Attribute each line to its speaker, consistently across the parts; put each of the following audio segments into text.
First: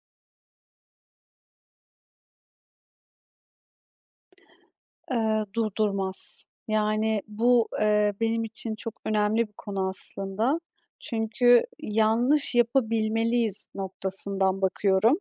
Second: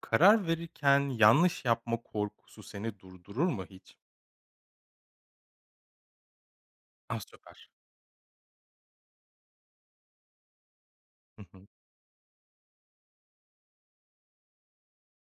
Speaker 1: Karar verirken yanlış yapma korkusu seni durdurur mu hiç?
Speaker 2: Durdurmaz.
Speaker 1: Ah, süper.
Speaker 2: Benim için çok önemli bir konu aslında.
Speaker 1: Hı
Speaker 2: Çünkü
Speaker 1: hı.
Speaker 2: yanlış yapabilmeliyiz noktasından bakıyorum.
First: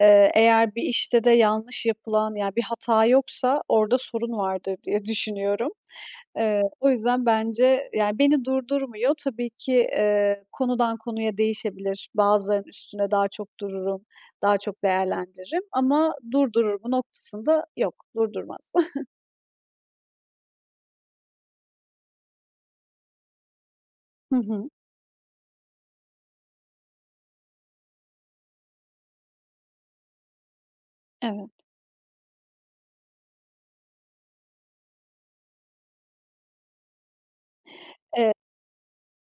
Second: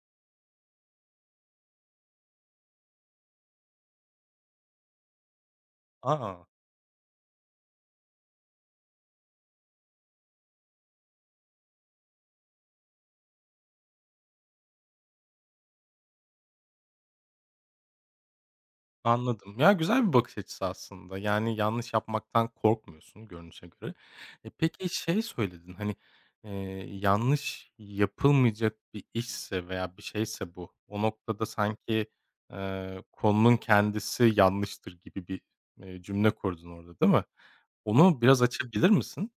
Speaker 2: Eğer bir işte de yanlış yapılan, yani, bir hata yoksa orada sorun vardır diye düşünüyorum.
Speaker 1: A!
Speaker 2: O yüzden bence, yani, beni durdurmuyor. Tabii ki, konudan konuya değişebilir. Bazılarının üstüne daha çok dururum, daha çok değerlendiririm ama durdurur mu noktasında yok, durdurmaz.
Speaker 1: Anladım. Ya, güzel bir bakış açısı aslında. Yani, yanlış yapmaktan korkmuyorsun görünüşe göre.
Speaker 2: Hı
Speaker 1: E,
Speaker 2: hı.
Speaker 1: peki şey söyledin, hani, eee, yanlış yapılmayacak bir işse veya bir şeyse bu, o noktada
Speaker 2: Evet.
Speaker 1: sanki, konunun kendisi yanlıştır gibi bir, cümle kurdun orada, değil mi? Onu
Speaker 2: Eee,
Speaker 1: biraz açabilir misin?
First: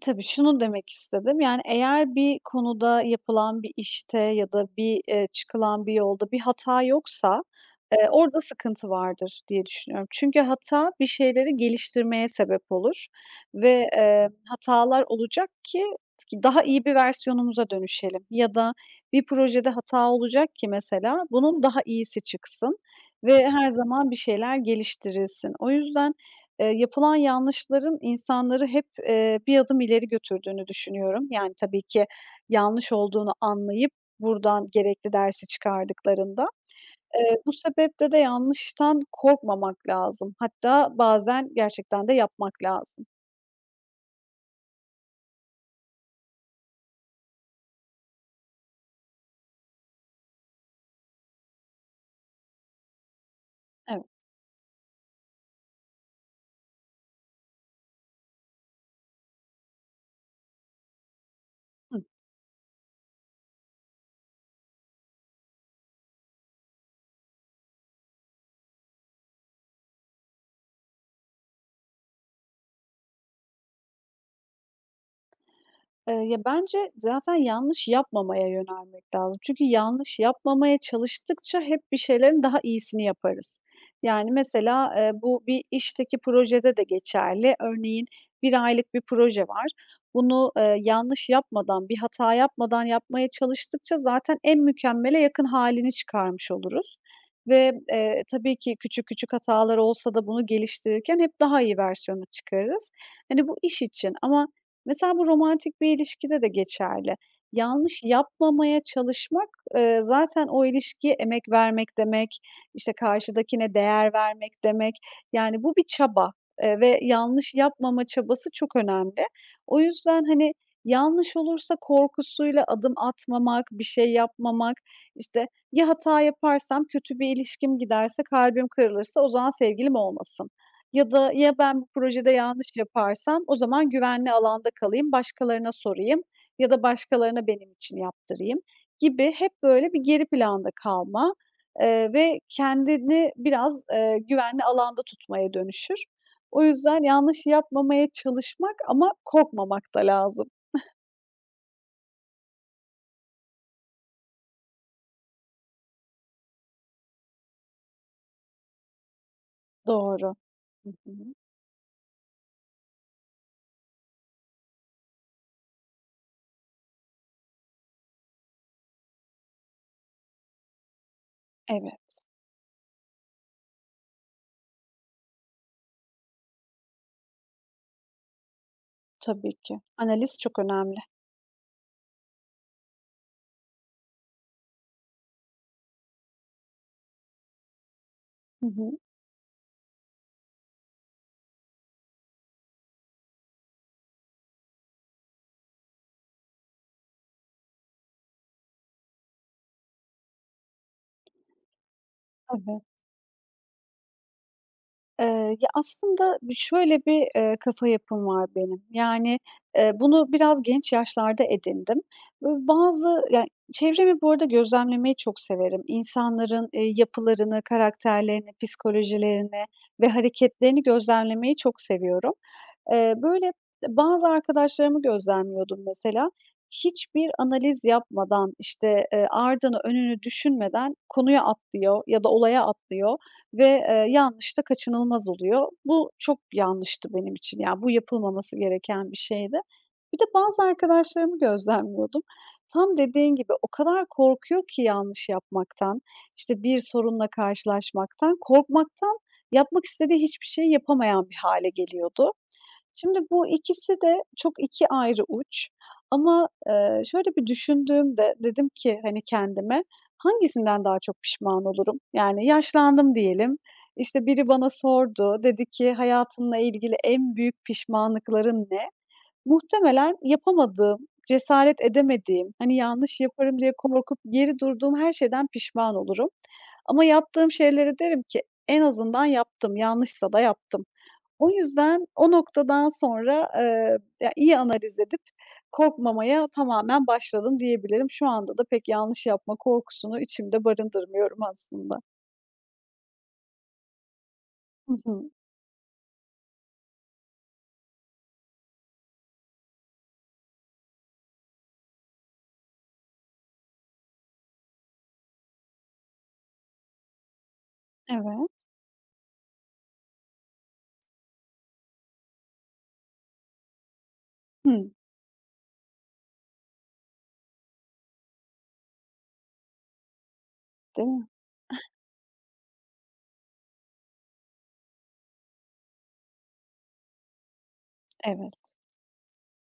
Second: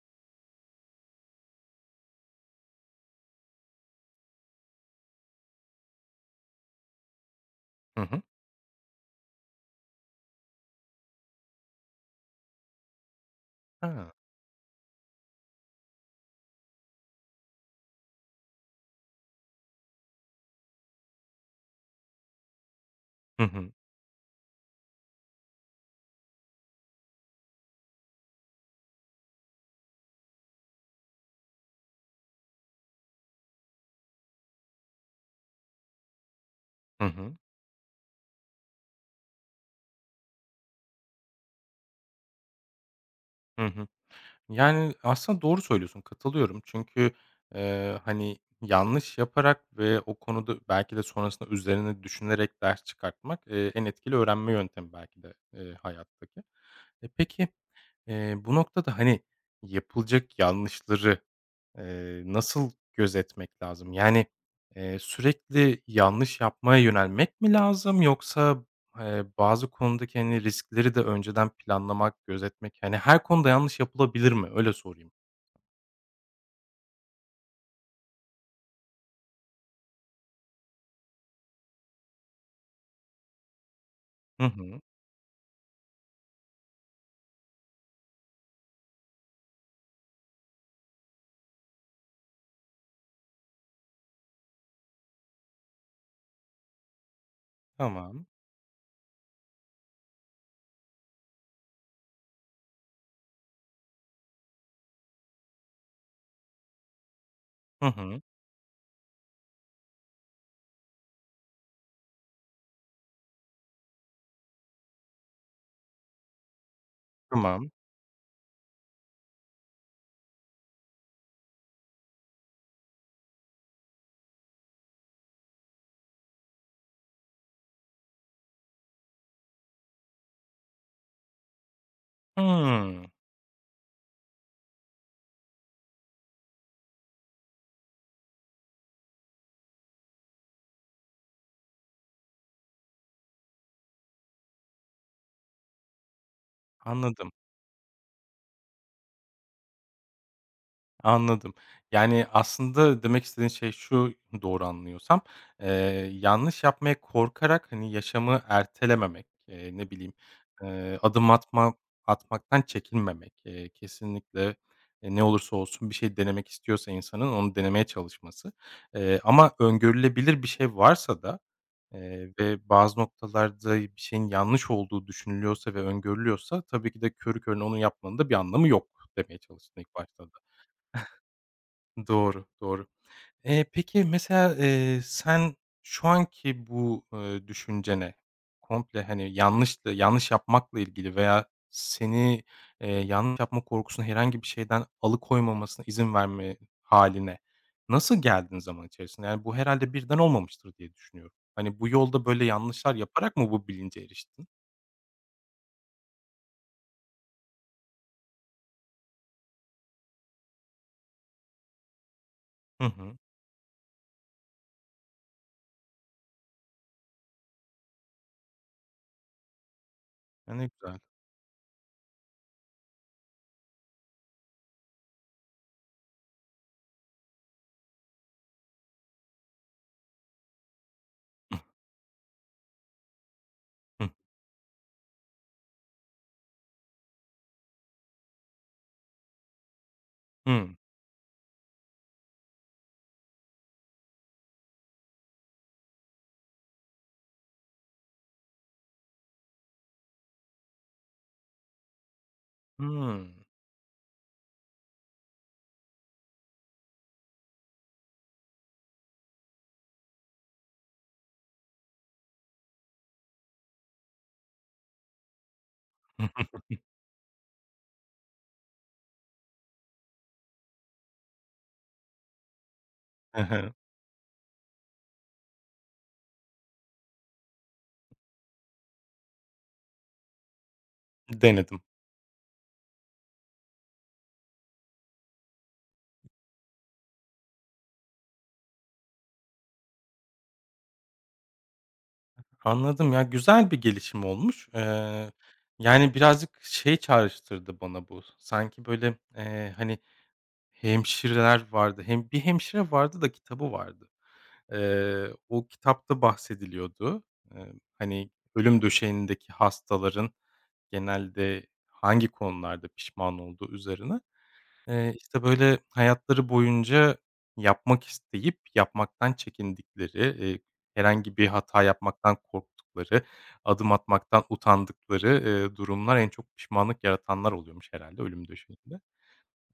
Speaker 2: tabii şunu demek istedim, yani, eğer bir konuda, yapılan bir işte ya da bir, çıkılan bir yolda bir hata yoksa,
Speaker 1: Hı hı.
Speaker 2: orada sıkıntı vardır diye düşünüyorum. Çünkü hata bir şeyleri geliştirmeye sebep olur ve,
Speaker 1: Ha.
Speaker 2: hatalar olacak ki daha iyi bir versiyonumuza dönüşelim ya da bir projede hata olacak ki mesela bunun daha iyisi çıksın
Speaker 1: Hı
Speaker 2: ve her
Speaker 1: hı.
Speaker 2: zaman bir şeyler geliştirilsin. O yüzden yapılan yanlışların insanları hep, bir adım ileri götürdüğünü düşünüyorum. Yani, tabii ki yanlış olduğunu anlayıp buradan gerekli dersi çıkardıklarında.
Speaker 1: Hı hı.
Speaker 2: Bu sebeple de yanlıştan korkmamak lazım. Hatta bazen gerçekten de yapmak lazım.
Speaker 1: Hı hı. Yani, aslında doğru söylüyorsun, katılıyorum. Çünkü, hani, yanlış yaparak ve o konuda belki de sonrasında üzerine düşünerek ders çıkartmak, en
Speaker 2: Evet.
Speaker 1: etkili öğrenme yöntemi belki de, hayattaki. E, peki, bu noktada, hani, yapılacak yanlışları
Speaker 2: Hı.
Speaker 1: Nasıl gözetmek lazım? Yani, sürekli yanlış yapmaya yönelmek mi lazım yoksa, bazı konudaki, hani, riskleri de önceden planlamak, gözetmek, hani, her konuda yanlış yapılabilir mi? Öyle sorayım.
Speaker 2: Ya, bence zaten yanlış yapmamaya yönelmek lazım. Çünkü yanlış yapmamaya çalıştıkça hep bir şeylerin daha iyisini yaparız. Yani,
Speaker 1: Hı hı.
Speaker 2: mesela, bu bir işteki projede de geçerli. Örneğin bir aylık bir proje var. Bunu, yanlış yapmadan, bir hata yapmadan yapmaya çalıştıkça zaten en mükemmele yakın halini çıkarmış oluruz ve,
Speaker 1: Tamam.
Speaker 2: tabii ki küçük küçük hatalar olsa da bunu geliştirirken hep daha iyi versiyonu çıkarırız. Hani, bu iş için ama mesela bu romantik bir ilişkide de geçerli.
Speaker 1: Hı
Speaker 2: Yanlış
Speaker 1: hı.
Speaker 2: yapmamaya çalışmak, zaten o ilişkiye emek vermek demek, işte, karşıdakine değer vermek demek. Yani bu bir çaba, ve yanlış
Speaker 1: Tamam.
Speaker 2: yapmama çabası çok önemli. O yüzden, hani, yanlış olursa korkusuyla adım atmamak, bir şey yapmamak, işte, "Ya hata yaparsam, kötü bir ilişkim giderse, kalbim kırılırsa o zaman sevgilim olmasın." Ya da ya ben bu projede yanlış
Speaker 1: Hımm.
Speaker 2: yaparsam o zaman güvenli alanda kalayım, başkalarına sorayım ya da başkalarına benim için yaptırayım gibi hep böyle bir geri planda kalma, ve kendini biraz, güvenli alanda tutmaya dönüşür. O yüzden
Speaker 1: Anladım.
Speaker 2: yanlış yapmamaya çalışmak ama korkmamak da lazım.
Speaker 1: Anladım. Yani, aslında demek istediğin şey şu, doğru anlıyorsam, eee, yanlış yapmaya korkarak, hani, yaşamı ertelememek, ne bileyim,
Speaker 2: Doğru. Hı hı.
Speaker 1: adım atmaktan çekinmemek, kesinlikle, ne olursa olsun bir şey denemek istiyorsa insanın onu denemeye çalışması. Ama öngörülebilir bir şey varsa da,
Speaker 2: Evet,
Speaker 1: ve bazı noktalarda bir şeyin yanlış olduğu düşünülüyorsa ve öngörülüyorsa tabii ki de körü körüne onu yapmanın da bir anlamı yok demeye
Speaker 2: tabii ki.
Speaker 1: çalıştın ilk başta.
Speaker 2: Analiz çok önemli.
Speaker 1: Doğru, doğru. Peki mesela, sen şu anki bu, düşüncene
Speaker 2: Hı hı.
Speaker 1: komple, hani, yanlıştı yanlış yapmakla ilgili veya seni, yanlış yapma korkusunu herhangi bir şeyden alıkoymamasına izin verme hâline nasıl geldin zaman içerisinde? Yani, bu herhâlde birden olmamıştır diye düşünüyorum. Hani, bu yolda böyle
Speaker 2: Evet.
Speaker 1: yanlışlar yaparak mı bu bilince eriştin?
Speaker 2: Eee, Ya, aslında bir şöyle bir, kafa yapım var benim. Yani, bunu biraz genç yaşlarda edindim. Böyle
Speaker 1: Hı hı.
Speaker 2: bazı yani çevremi bu arada gözlemlemeyi çok severim. İnsanların, yapılarını, karakterlerini, psikolojilerini ve
Speaker 1: A, ne
Speaker 2: hareketlerini
Speaker 1: güzel.
Speaker 2: gözlemlemeyi çok seviyorum. Böyle bazı arkadaşlarımı gözlemliyordum mesela. Hiçbir analiz yapmadan, işte, ardını önünü düşünmeden konuya
Speaker 1: Hıh.
Speaker 2: atlıyor ya da olaya atlıyor ve,
Speaker 1: Hıh.
Speaker 2: yanlış da kaçınılmaz oluyor. Bu çok yanlıştı benim için. Yani, bu yapılmaması gereken bir şeydi. Bir de bazı
Speaker 1: Hımm.
Speaker 2: arkadaşlarımı gözlemliyordum. Tam dediğin gibi o kadar korkuyor ki yanlış yapmaktan, işte, bir sorunla karşılaşmaktan, korkmaktan yapmak istediği hiçbir şey yapamayan bir hale geliyordu. Şimdi
Speaker 1: Hımm.
Speaker 2: bu ikisi de çok 2 ayrı uç ama, şöyle bir düşündüğümde dedim ki, hani, kendime, "Hangisinden daha çok pişman olurum?" Yani yaşlandım diyelim, işte, biri bana sordu, dedi ki, "Hayatınla ilgili en büyük pişmanlıkların ne?" Muhtemelen yapamadığım, cesaret edemediğim, hani, yanlış
Speaker 1: Hı
Speaker 2: yaparım diye
Speaker 1: hı.
Speaker 2: korkup geri durduğum her şeyden pişman olurum ama yaptığım şeylere derim ki, "En azından yaptım, yanlışsa da yaptım." O
Speaker 1: Denedim.
Speaker 2: yüzden o noktadan sonra, ya, iyi analiz edip korkmamaya tamamen başladım diyebilirim. Şu anda da pek yanlış yapma korkusunu içimde barındırmıyorum aslında.
Speaker 1: Anladım. Ya, güzel bir gelişim olmuş.
Speaker 2: Hı hı.
Speaker 1: Yani, birazcık şey çağrıştırdı bana bu. Sanki, böyle, hani, hemşireler vardı. Hem bir hemşire vardı da kitabı vardı. O kitapta bahsediliyordu. Eee, Hani,
Speaker 2: Evet.
Speaker 1: ölüm döşeğindeki hastaların genelde hangi konularda pişman olduğu üzerine.
Speaker 2: Hıı.
Speaker 1: İşte, böyle, hayatları boyunca yapmak isteyip yapmaktan çekindikleri, eee,
Speaker 2: Değil mi?
Speaker 1: herhangi bir hata yapmaktan korktukları, adım atmaktan utandıkları, durumlar en çok pişmanlık yaratanlar oluyormuş herhâlde ölüm
Speaker 2: Evet.
Speaker 1: döşeğinde.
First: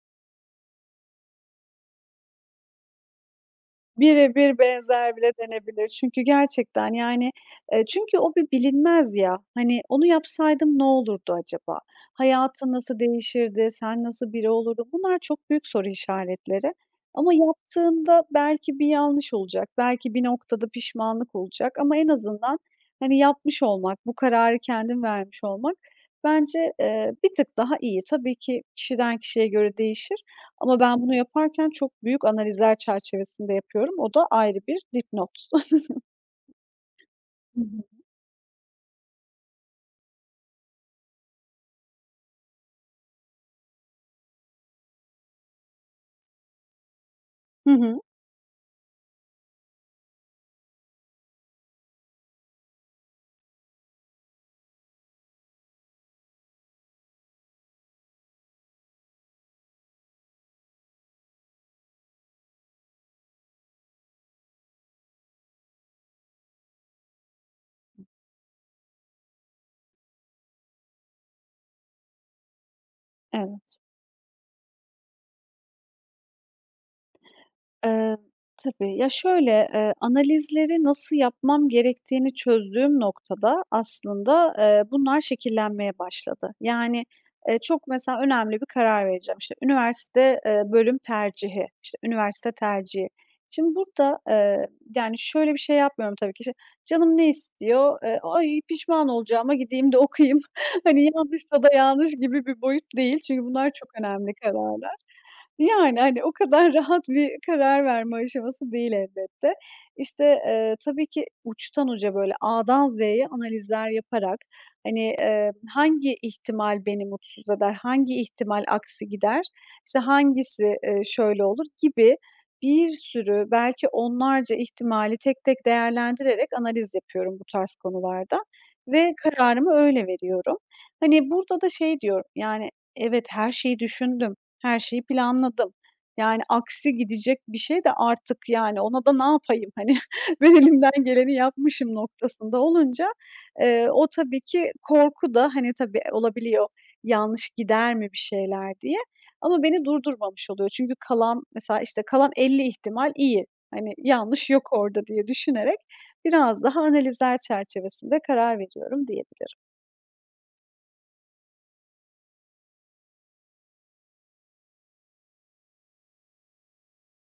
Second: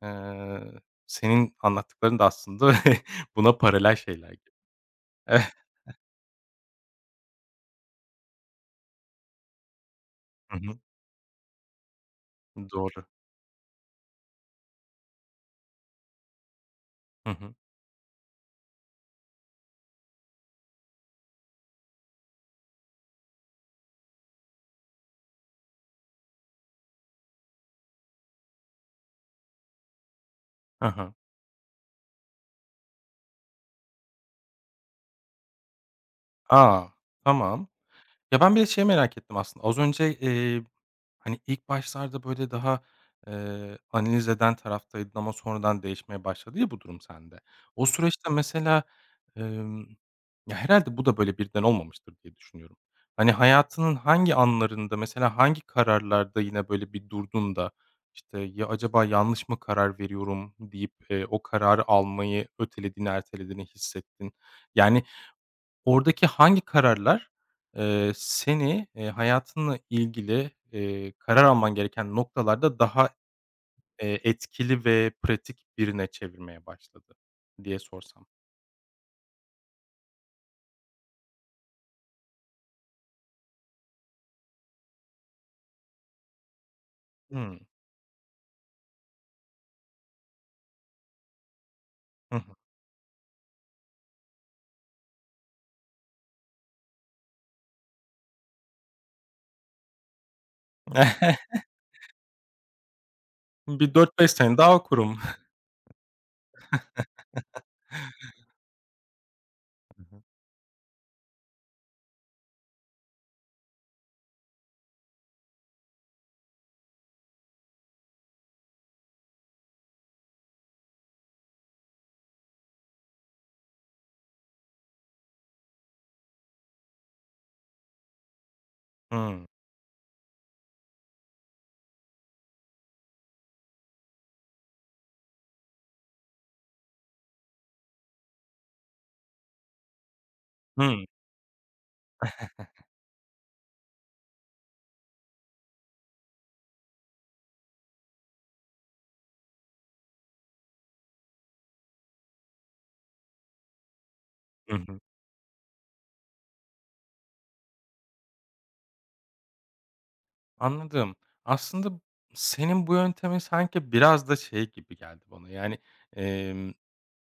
Speaker 1: Eee, Senin anlattıkların da aslında buna paralel şeyler gibi.
Speaker 2: Birebir benzer bile
Speaker 1: Eh,
Speaker 2: denebilir. Çünkü gerçekten, yani, çünkü o bir bilinmez ya. Hani, onu
Speaker 1: hı
Speaker 2: yapsaydım
Speaker 1: hı,
Speaker 2: ne olurdu acaba? Hayatın nasıl
Speaker 1: doğru.
Speaker 2: değişirdi? Sen nasıl biri olurdun? Bunlar çok büyük soru işaretleri
Speaker 1: Hı
Speaker 2: ama
Speaker 1: hı.
Speaker 2: yaptığında belki bir yanlış olacak, belki bir noktada pişmanlık olacak ama en azından, hani, yapmış olmak, bu kararı kendin vermiş olmak bence, bir tık daha iyi. Tabii ki kişiden kişiye göre değişir. Ama
Speaker 1: Hı
Speaker 2: ben bunu
Speaker 1: hı.
Speaker 2: yaparken çok büyük analizler çerçevesinde yapıyorum. O da ayrı bir dipnot.
Speaker 1: A!
Speaker 2: Hı
Speaker 1: Tamam.
Speaker 2: hı.
Speaker 1: Ya, ben bir de şeyi merak ettim aslında. Az önce, hani, ilk başlarda, böyle, daha, analiz eden taraftaydın ama sonradan değişmeye başladı ya bu durum sende.
Speaker 2: Hı
Speaker 1: O
Speaker 2: hı.
Speaker 1: süreçte mesela, emm, ya, herhâlde bu da, böyle, birden olmamıştır diye düşünüyorum. Hani, hayatının hangi anlarında, mesela hangi kararlarda yine, böyle, bir durdun da, işte, "Ya, acaba yanlış mı karar veriyorum?" deyip, o kararı almayı ötelediğini, ertelediğini hissettin? Yani, oradaki hangi kararlar, seni, hayatınla ilgili, karar alman gereken noktalarda daha,
Speaker 2: Evet.
Speaker 1: etkili ve pratik birine çevirmeye başladı diye
Speaker 2: Eee,
Speaker 1: sorsam?
Speaker 2: tabii. Ya, şöyle, analizleri nasıl yapmam gerektiğini çözdüğüm noktada aslında, bunlar şekillenmeye başladı. Yani,
Speaker 1: Hımm.
Speaker 2: çok mesela önemli bir karar vereceğim. İşte, üniversite, bölüm tercihi, işte,
Speaker 1: Hı
Speaker 2: üniversite
Speaker 1: hı.
Speaker 2: tercihi. Şimdi burada, yani, şöyle bir şey yapmıyorum tabii ki. İşte, canım ne istiyor? "Ay, pişman olacağıma gideyim de okuyayım." Hani, yanlışsa da yanlış gibi bir boyut değil. Çünkü bunlar çok
Speaker 1: Bir dört beş
Speaker 2: önemli
Speaker 1: sene daha
Speaker 2: kararlar.
Speaker 1: okurum.
Speaker 2: Yani, hani, o kadar rahat bir karar verme aşaması değil elbette.
Speaker 1: Hı hı.
Speaker 2: İşte, tabii ki uçtan uca böyle A'dan Z'ye analizler yaparak, hani, hangi ihtimal beni mutsuz eder, hangi ihtimal aksi gider, işte, hangisi, şöyle olur gibi bir sürü belki onlarca ihtimali tek tek değerlendirerek analiz yapıyorum bu tarz konularda ve
Speaker 1: Hımm.
Speaker 2: kararımı öyle veriyorum. Hani, burada da şey diyorum, yani, evet, her şeyi düşündüm. Her şeyi planladım. Yani, aksi gidecek bir şey de artık, yani, ona da ne yapayım? Hani, ben elimden
Speaker 1: Hımm.
Speaker 2: geleni yapmışım noktasında olunca, o tabii ki korku da, hani, tabii olabiliyor, yanlış gider mi bir şeyler diye ama beni durdurmamış oluyor. Çünkü kalan mesela, işte, kalan 50 ihtimal iyi. Hani, yanlış yok
Speaker 1: Hı hı.
Speaker 2: orada diye düşünerek biraz daha analizler çerçevesinde karar veriyorum diyebilirim.
Speaker 1: Anladım. Aslında senin bu yöntemin sanki biraz da şey gibi geldi bana, yani, emm,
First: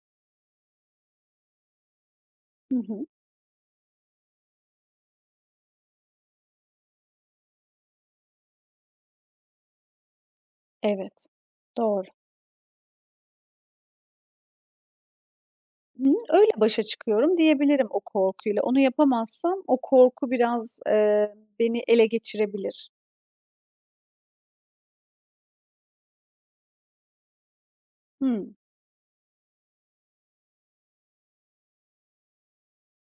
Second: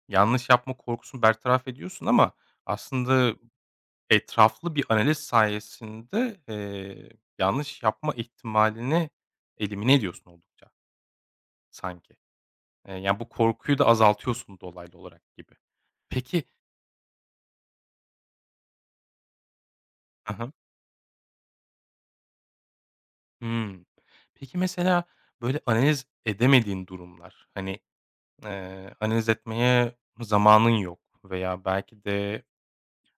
Speaker 1: yanlış yapma korkusunu bertaraf ediyorsun ama
Speaker 2: Hı hı.
Speaker 1: aslında etraflı bir analiz sayesinde, yanlış yapma ihtimalini elimine ediyorsun oldukça
Speaker 2: Evet. Doğru.
Speaker 1: sanki. Yani, bu korkuyu da azaltıyorsun dolaylı olarak gibi.
Speaker 2: Hı
Speaker 1: Peki.
Speaker 2: Öyle başa çıkıyorum diyebilirim o korkuyla. Onu yapamazsam o korku
Speaker 1: Hı hı.
Speaker 2: biraz, beni ele geçirebilir.
Speaker 1: Hımm. Peki, mesela, böyle, analiz edemediğin durumlar, hani,
Speaker 2: Hımm,
Speaker 1: analiz etmeye zamanın yok veya belki de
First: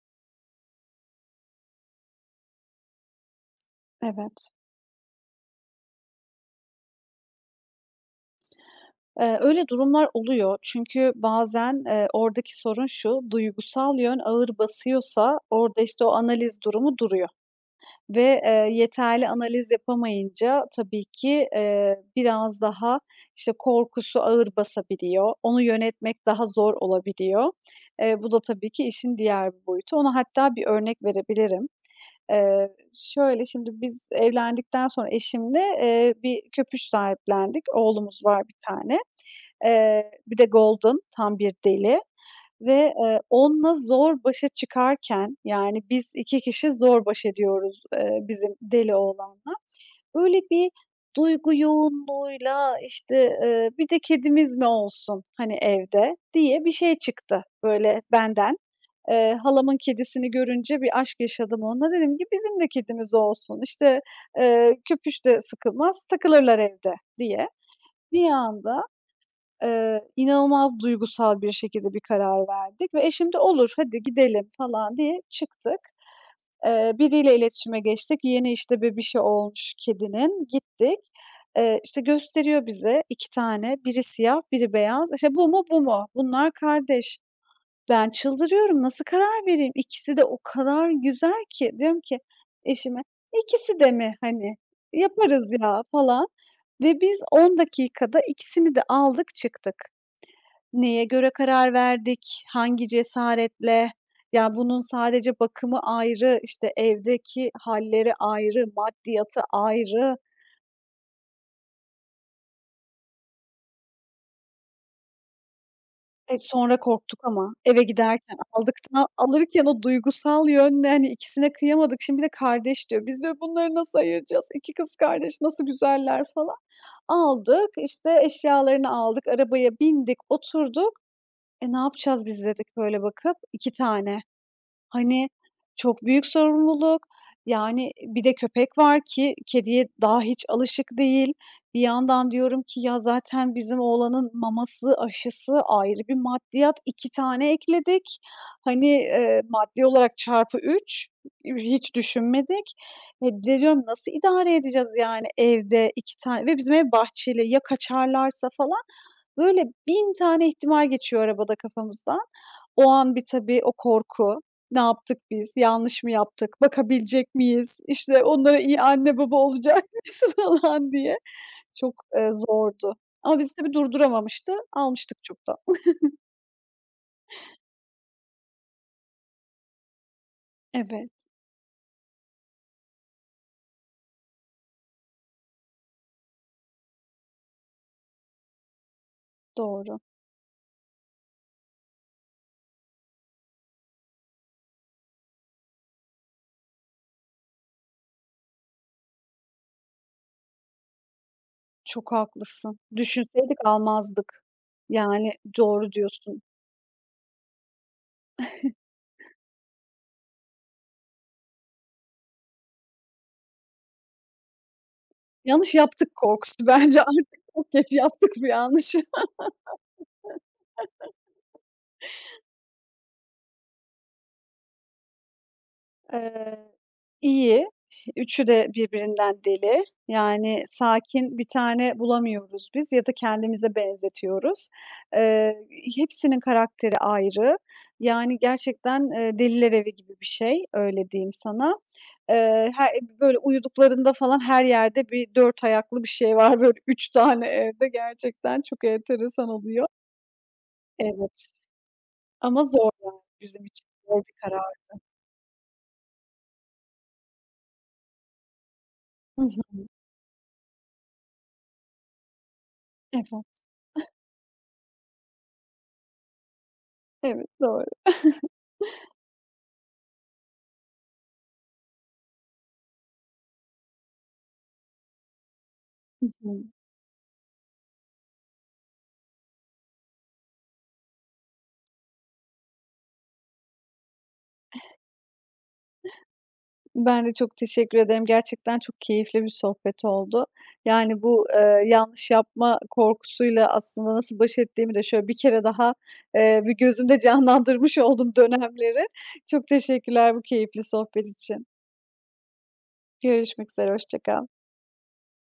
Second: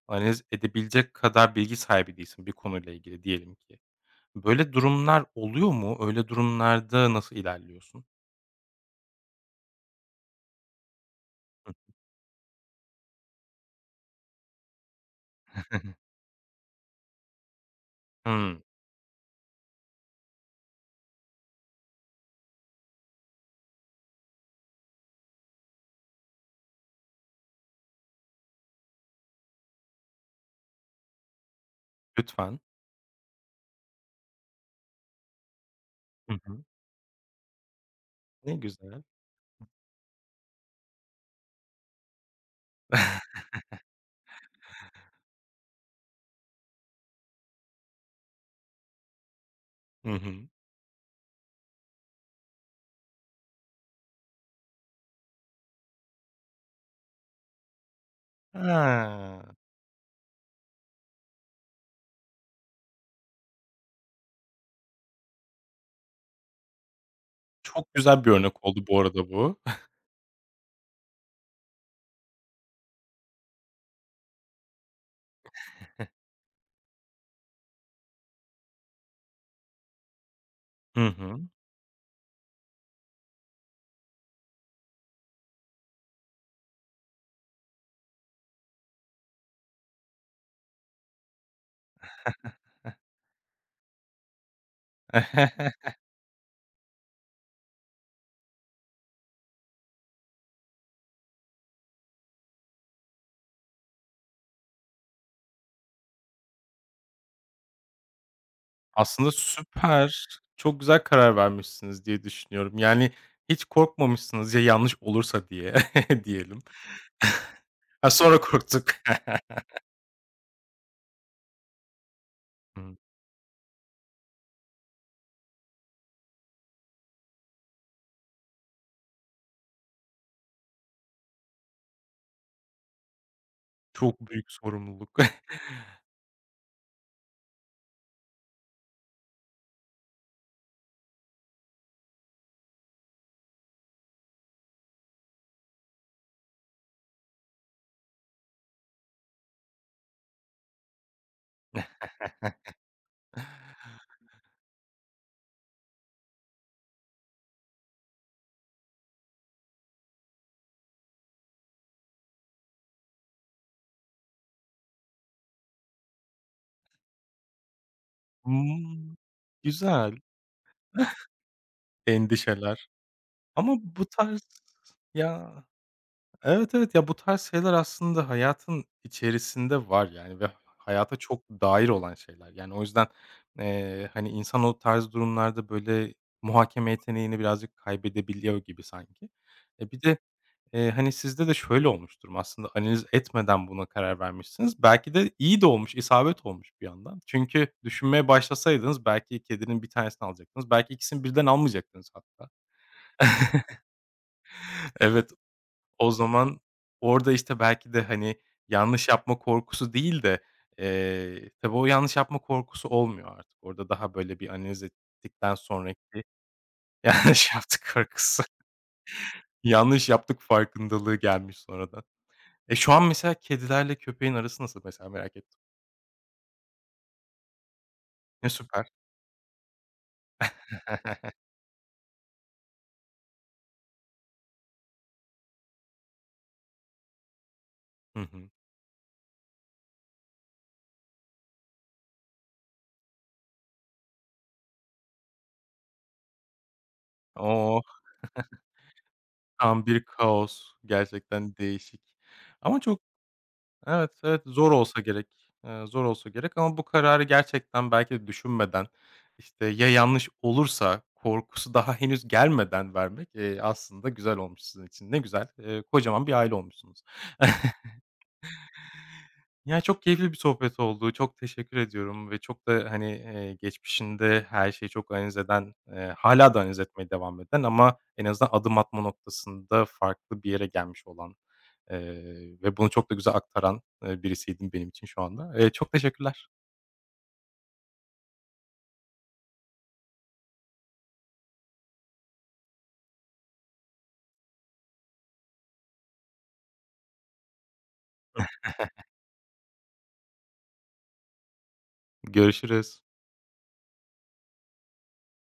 Speaker 1: analiz edebilecek kadar bilgi sahibi değilsin bir konuyla ilgili diyelim ki.
Speaker 2: evet.
Speaker 1: Böyle durumlar oluyor mu? Öyle durumlarda nasıl ilerliyorsun?
Speaker 2: Öyle durumlar oluyor çünkü bazen, oradaki sorun şu, duygusal yön ağır basıyorsa orada, işte, o analiz durumu duruyor. Ve,
Speaker 1: Hımm.
Speaker 2: yeterli analiz yapamayınca tabii ki, biraz daha, işte, korkusu ağır basabiliyor. Onu yönetmek daha zor olabiliyor. Bu da tabii ki işin diğer bir boyutu. Ona hatta bir örnek verebilirim.
Speaker 1: Lütfen.
Speaker 2: Şöyle, şimdi biz evlendikten sonra eşimle,
Speaker 1: Hı
Speaker 2: bir
Speaker 1: hı.
Speaker 2: köpüş sahiplendik. Oğlumuz var
Speaker 1: Ne
Speaker 2: bir tane.
Speaker 1: güzel.
Speaker 2: Bir de golden, tam bir deli ve, onunla zor başa çıkarken, yani, biz 2 kişi zor baş ediyoruz, bizim deli oğlanla.
Speaker 1: Hı
Speaker 2: Böyle
Speaker 1: hı.
Speaker 2: bir duygu yoğunluğuyla, işte, "Bir de kedimiz mi olsun, hani, evde?" diye bir şey çıktı, böyle, benden.
Speaker 1: Ha.
Speaker 2: Halamın kedisini görünce bir aşk yaşadım onunla. Dedim ki, "Bizim de kedimiz olsun, işte, köpüş de sıkılmaz, takılırlar evde." diye.
Speaker 1: Çok güzel
Speaker 2: Bir
Speaker 1: bir örnek
Speaker 2: anda
Speaker 1: oldu bu arada bu.
Speaker 2: İnanılmaz duygusal bir şekilde bir karar verdik ve eşim de "Olur, hadi gidelim." falan diye çıktık. Biriyle iletişime geçtik. Yeni, işte, bebişi olmuş kedinin. Gittik.
Speaker 1: Hı hı.
Speaker 2: İşte, gösteriyor bize 2 tane. Biri siyah, biri beyaz. İşte, "Bu mu, bu mu? Bunlar kardeş." Ben çıldırıyorum. Nasıl karar vereyim? İkisi de o kadar güzel ki. Diyorum ki eşime, ikisi de mi? Hani, yaparız ya." falan ve biz 10 dakikada ikisini de aldık çıktık. Neye göre karar verdik? Hangi cesaretle? Ya, bunun sadece bakımı ayrı, işte, evdeki halleri ayrı,
Speaker 1: Aslında
Speaker 2: maddiyatı ayrı.
Speaker 1: süper. Çok güzel karar vermişsiniz diye düşünüyorum. Yani hiç korkmamışsınız ya yanlış olursa diye
Speaker 2: E,
Speaker 1: diyelim.
Speaker 2: sonra korktuk ama eve
Speaker 1: Ha,
Speaker 2: giderken
Speaker 1: sonra korktuk.
Speaker 2: aldıktan alırken o duygusal yönle, hani, ikisine kıyamadık. Şimdi bir de kardeş
Speaker 1: Hımm.
Speaker 2: diyor. Biz diyor bunları nasıl ayıracağız? 2 kız kardeş nasıl güzeller falan. Aldık, işte, eşyalarını aldık, arabaya bindik, oturduk. E, ne yapacağız biz dedik böyle bakıp 2 tane.
Speaker 1: Çok büyük sorumluluk.
Speaker 2: Hani, çok büyük sorumluluk. Yani, bir de köpek var ki kediye daha hiç alışık değil. Bir yandan diyorum ki ya zaten bizim oğlanın maması, aşısı ayrı bir maddiyat. 2 tane ekledik. Hani, maddi olarak çarpı 3 hiç düşünmedik. E, bir de diyorum nasıl idare edeceğiz yani evde 2 tane ve bizim ev bahçeli ya kaçarlarsa falan. Böyle 1000 tane ihtimal geçiyor arabada kafamızdan. O an bir tabii o korku. Ne yaptık biz? Yanlış mı yaptık? Bakabilecek miyiz? İşte, onlara iyi
Speaker 1: Hımm.
Speaker 2: anne baba olacak
Speaker 1: Güzel
Speaker 2: mıyız falan diye. Çok,
Speaker 1: endişeler
Speaker 2: zordu ama bizi tabii
Speaker 1: ama bu tarz...
Speaker 2: durduramamıştı. Almıştık çok da.
Speaker 1: Ya. Evet, evet. Ya, bu tarz şeyler aslında hayatın içerisinde var, yani, ve
Speaker 2: Evet,
Speaker 1: hayata çok dair olan şeyler. Yani, o yüzden, hani, insan o tarz durumlarda, böyle, muhakeme yeteneğini birazcık kaybedebiliyor gibi sanki. E,
Speaker 2: doğru.
Speaker 1: bir de, hani, sizde de şöyle olmuştur mu aslında analiz etmeden buna karar vermişsiniz. Belki de iyi de olmuş, isabet olmuş bir yandan. Çünkü düşünmeye başlasaydınız belki kedinin bir tanesini alacaktınız. Belki ikisini birden almayacaktınız
Speaker 2: Çok
Speaker 1: hatta.
Speaker 2: haklısın. Düşünseydik almazdık.
Speaker 1: Evet.
Speaker 2: Yani, doğru
Speaker 1: O
Speaker 2: diyorsun.
Speaker 1: zaman orada, işte, belki de, hani, yanlış yapma korkusu değil de, tabii o yanlış yapma korkusu olmuyor artık. Orada daha böyle bir analiz ettikten
Speaker 2: Yanlış yaptık
Speaker 1: sonraki
Speaker 2: korkusu bence artık
Speaker 1: yanlış
Speaker 2: çok
Speaker 1: yaptık
Speaker 2: geç yaptık
Speaker 1: korkusu.
Speaker 2: bu yanlışı.
Speaker 1: Yanlış yaptık farkındalığı gelmiş sonradan. E, şu an mesela kedilerle köpeğin arası nasıl mesela merak ettim.
Speaker 2: Eee İyi, üçü
Speaker 1: E,
Speaker 2: de
Speaker 1: süper.
Speaker 2: birbirinden deli. Yani, sakin bir tane bulamıyoruz biz ya da kendimize benzetiyoruz. Eee, Hepsinin karakteri ayrı.
Speaker 1: Hı
Speaker 2: Yani,
Speaker 1: hı.
Speaker 2: gerçekten, deliler evi gibi bir şey, öyle diyeyim sana. Her böyle uyuduklarında falan her yerde bir 4 ayaklı bir şey var, böyle 3 tane
Speaker 1: Oh,
Speaker 2: evde gerçekten çok enteresan
Speaker 1: tam
Speaker 2: oluyor.
Speaker 1: bir kaos.
Speaker 2: Evet
Speaker 1: Gerçekten değişik.
Speaker 2: ama
Speaker 1: Ama
Speaker 2: zor
Speaker 1: çok...
Speaker 2: yani bizim için
Speaker 1: Evet,
Speaker 2: zor bir
Speaker 1: evet,
Speaker 2: karar.
Speaker 1: zor olsa gerek. Zor olsa gerek ama bu kararı gerçekten belki de düşünmeden,
Speaker 2: Hı
Speaker 1: işte,
Speaker 2: hı.
Speaker 1: ya yanlış olursa korkusu daha henüz gelmeden vermek,
Speaker 2: Evet,
Speaker 1: aslında güzel olmuş sizin için. Ne güzel, kocaman bir aile olmuşsunuz.
Speaker 2: evet, doğru.
Speaker 1: Ya, çok keyifli bir sohbet oldu. Çok teşekkür ediyorum ve çok da, hani, geçmişinde her şeyi çok analiz eden,
Speaker 2: Hı
Speaker 1: hâlâ da
Speaker 2: hı.
Speaker 1: analiz etmeye devam eden ama en azından adım atma noktasında farklı bir yere gelmiş olan, ve bunu çok da güzel aktaran, birisiydin benim için şu anda. Çok teşekkürler.
Speaker 2: Ben de çok teşekkür ederim. Gerçekten çok keyifli bir sohbet oldu. Yani bu, yanlış yapma korkusuyla aslında nasıl baş ettiğimi de şöyle bir kere daha, bir gözümde canlandırmış oldum dönemleri. Çok teşekkürler bu keyifli sohbet için.
Speaker 1: Görüşürüz.
Speaker 2: Görüşmek üzere, hoşça kal.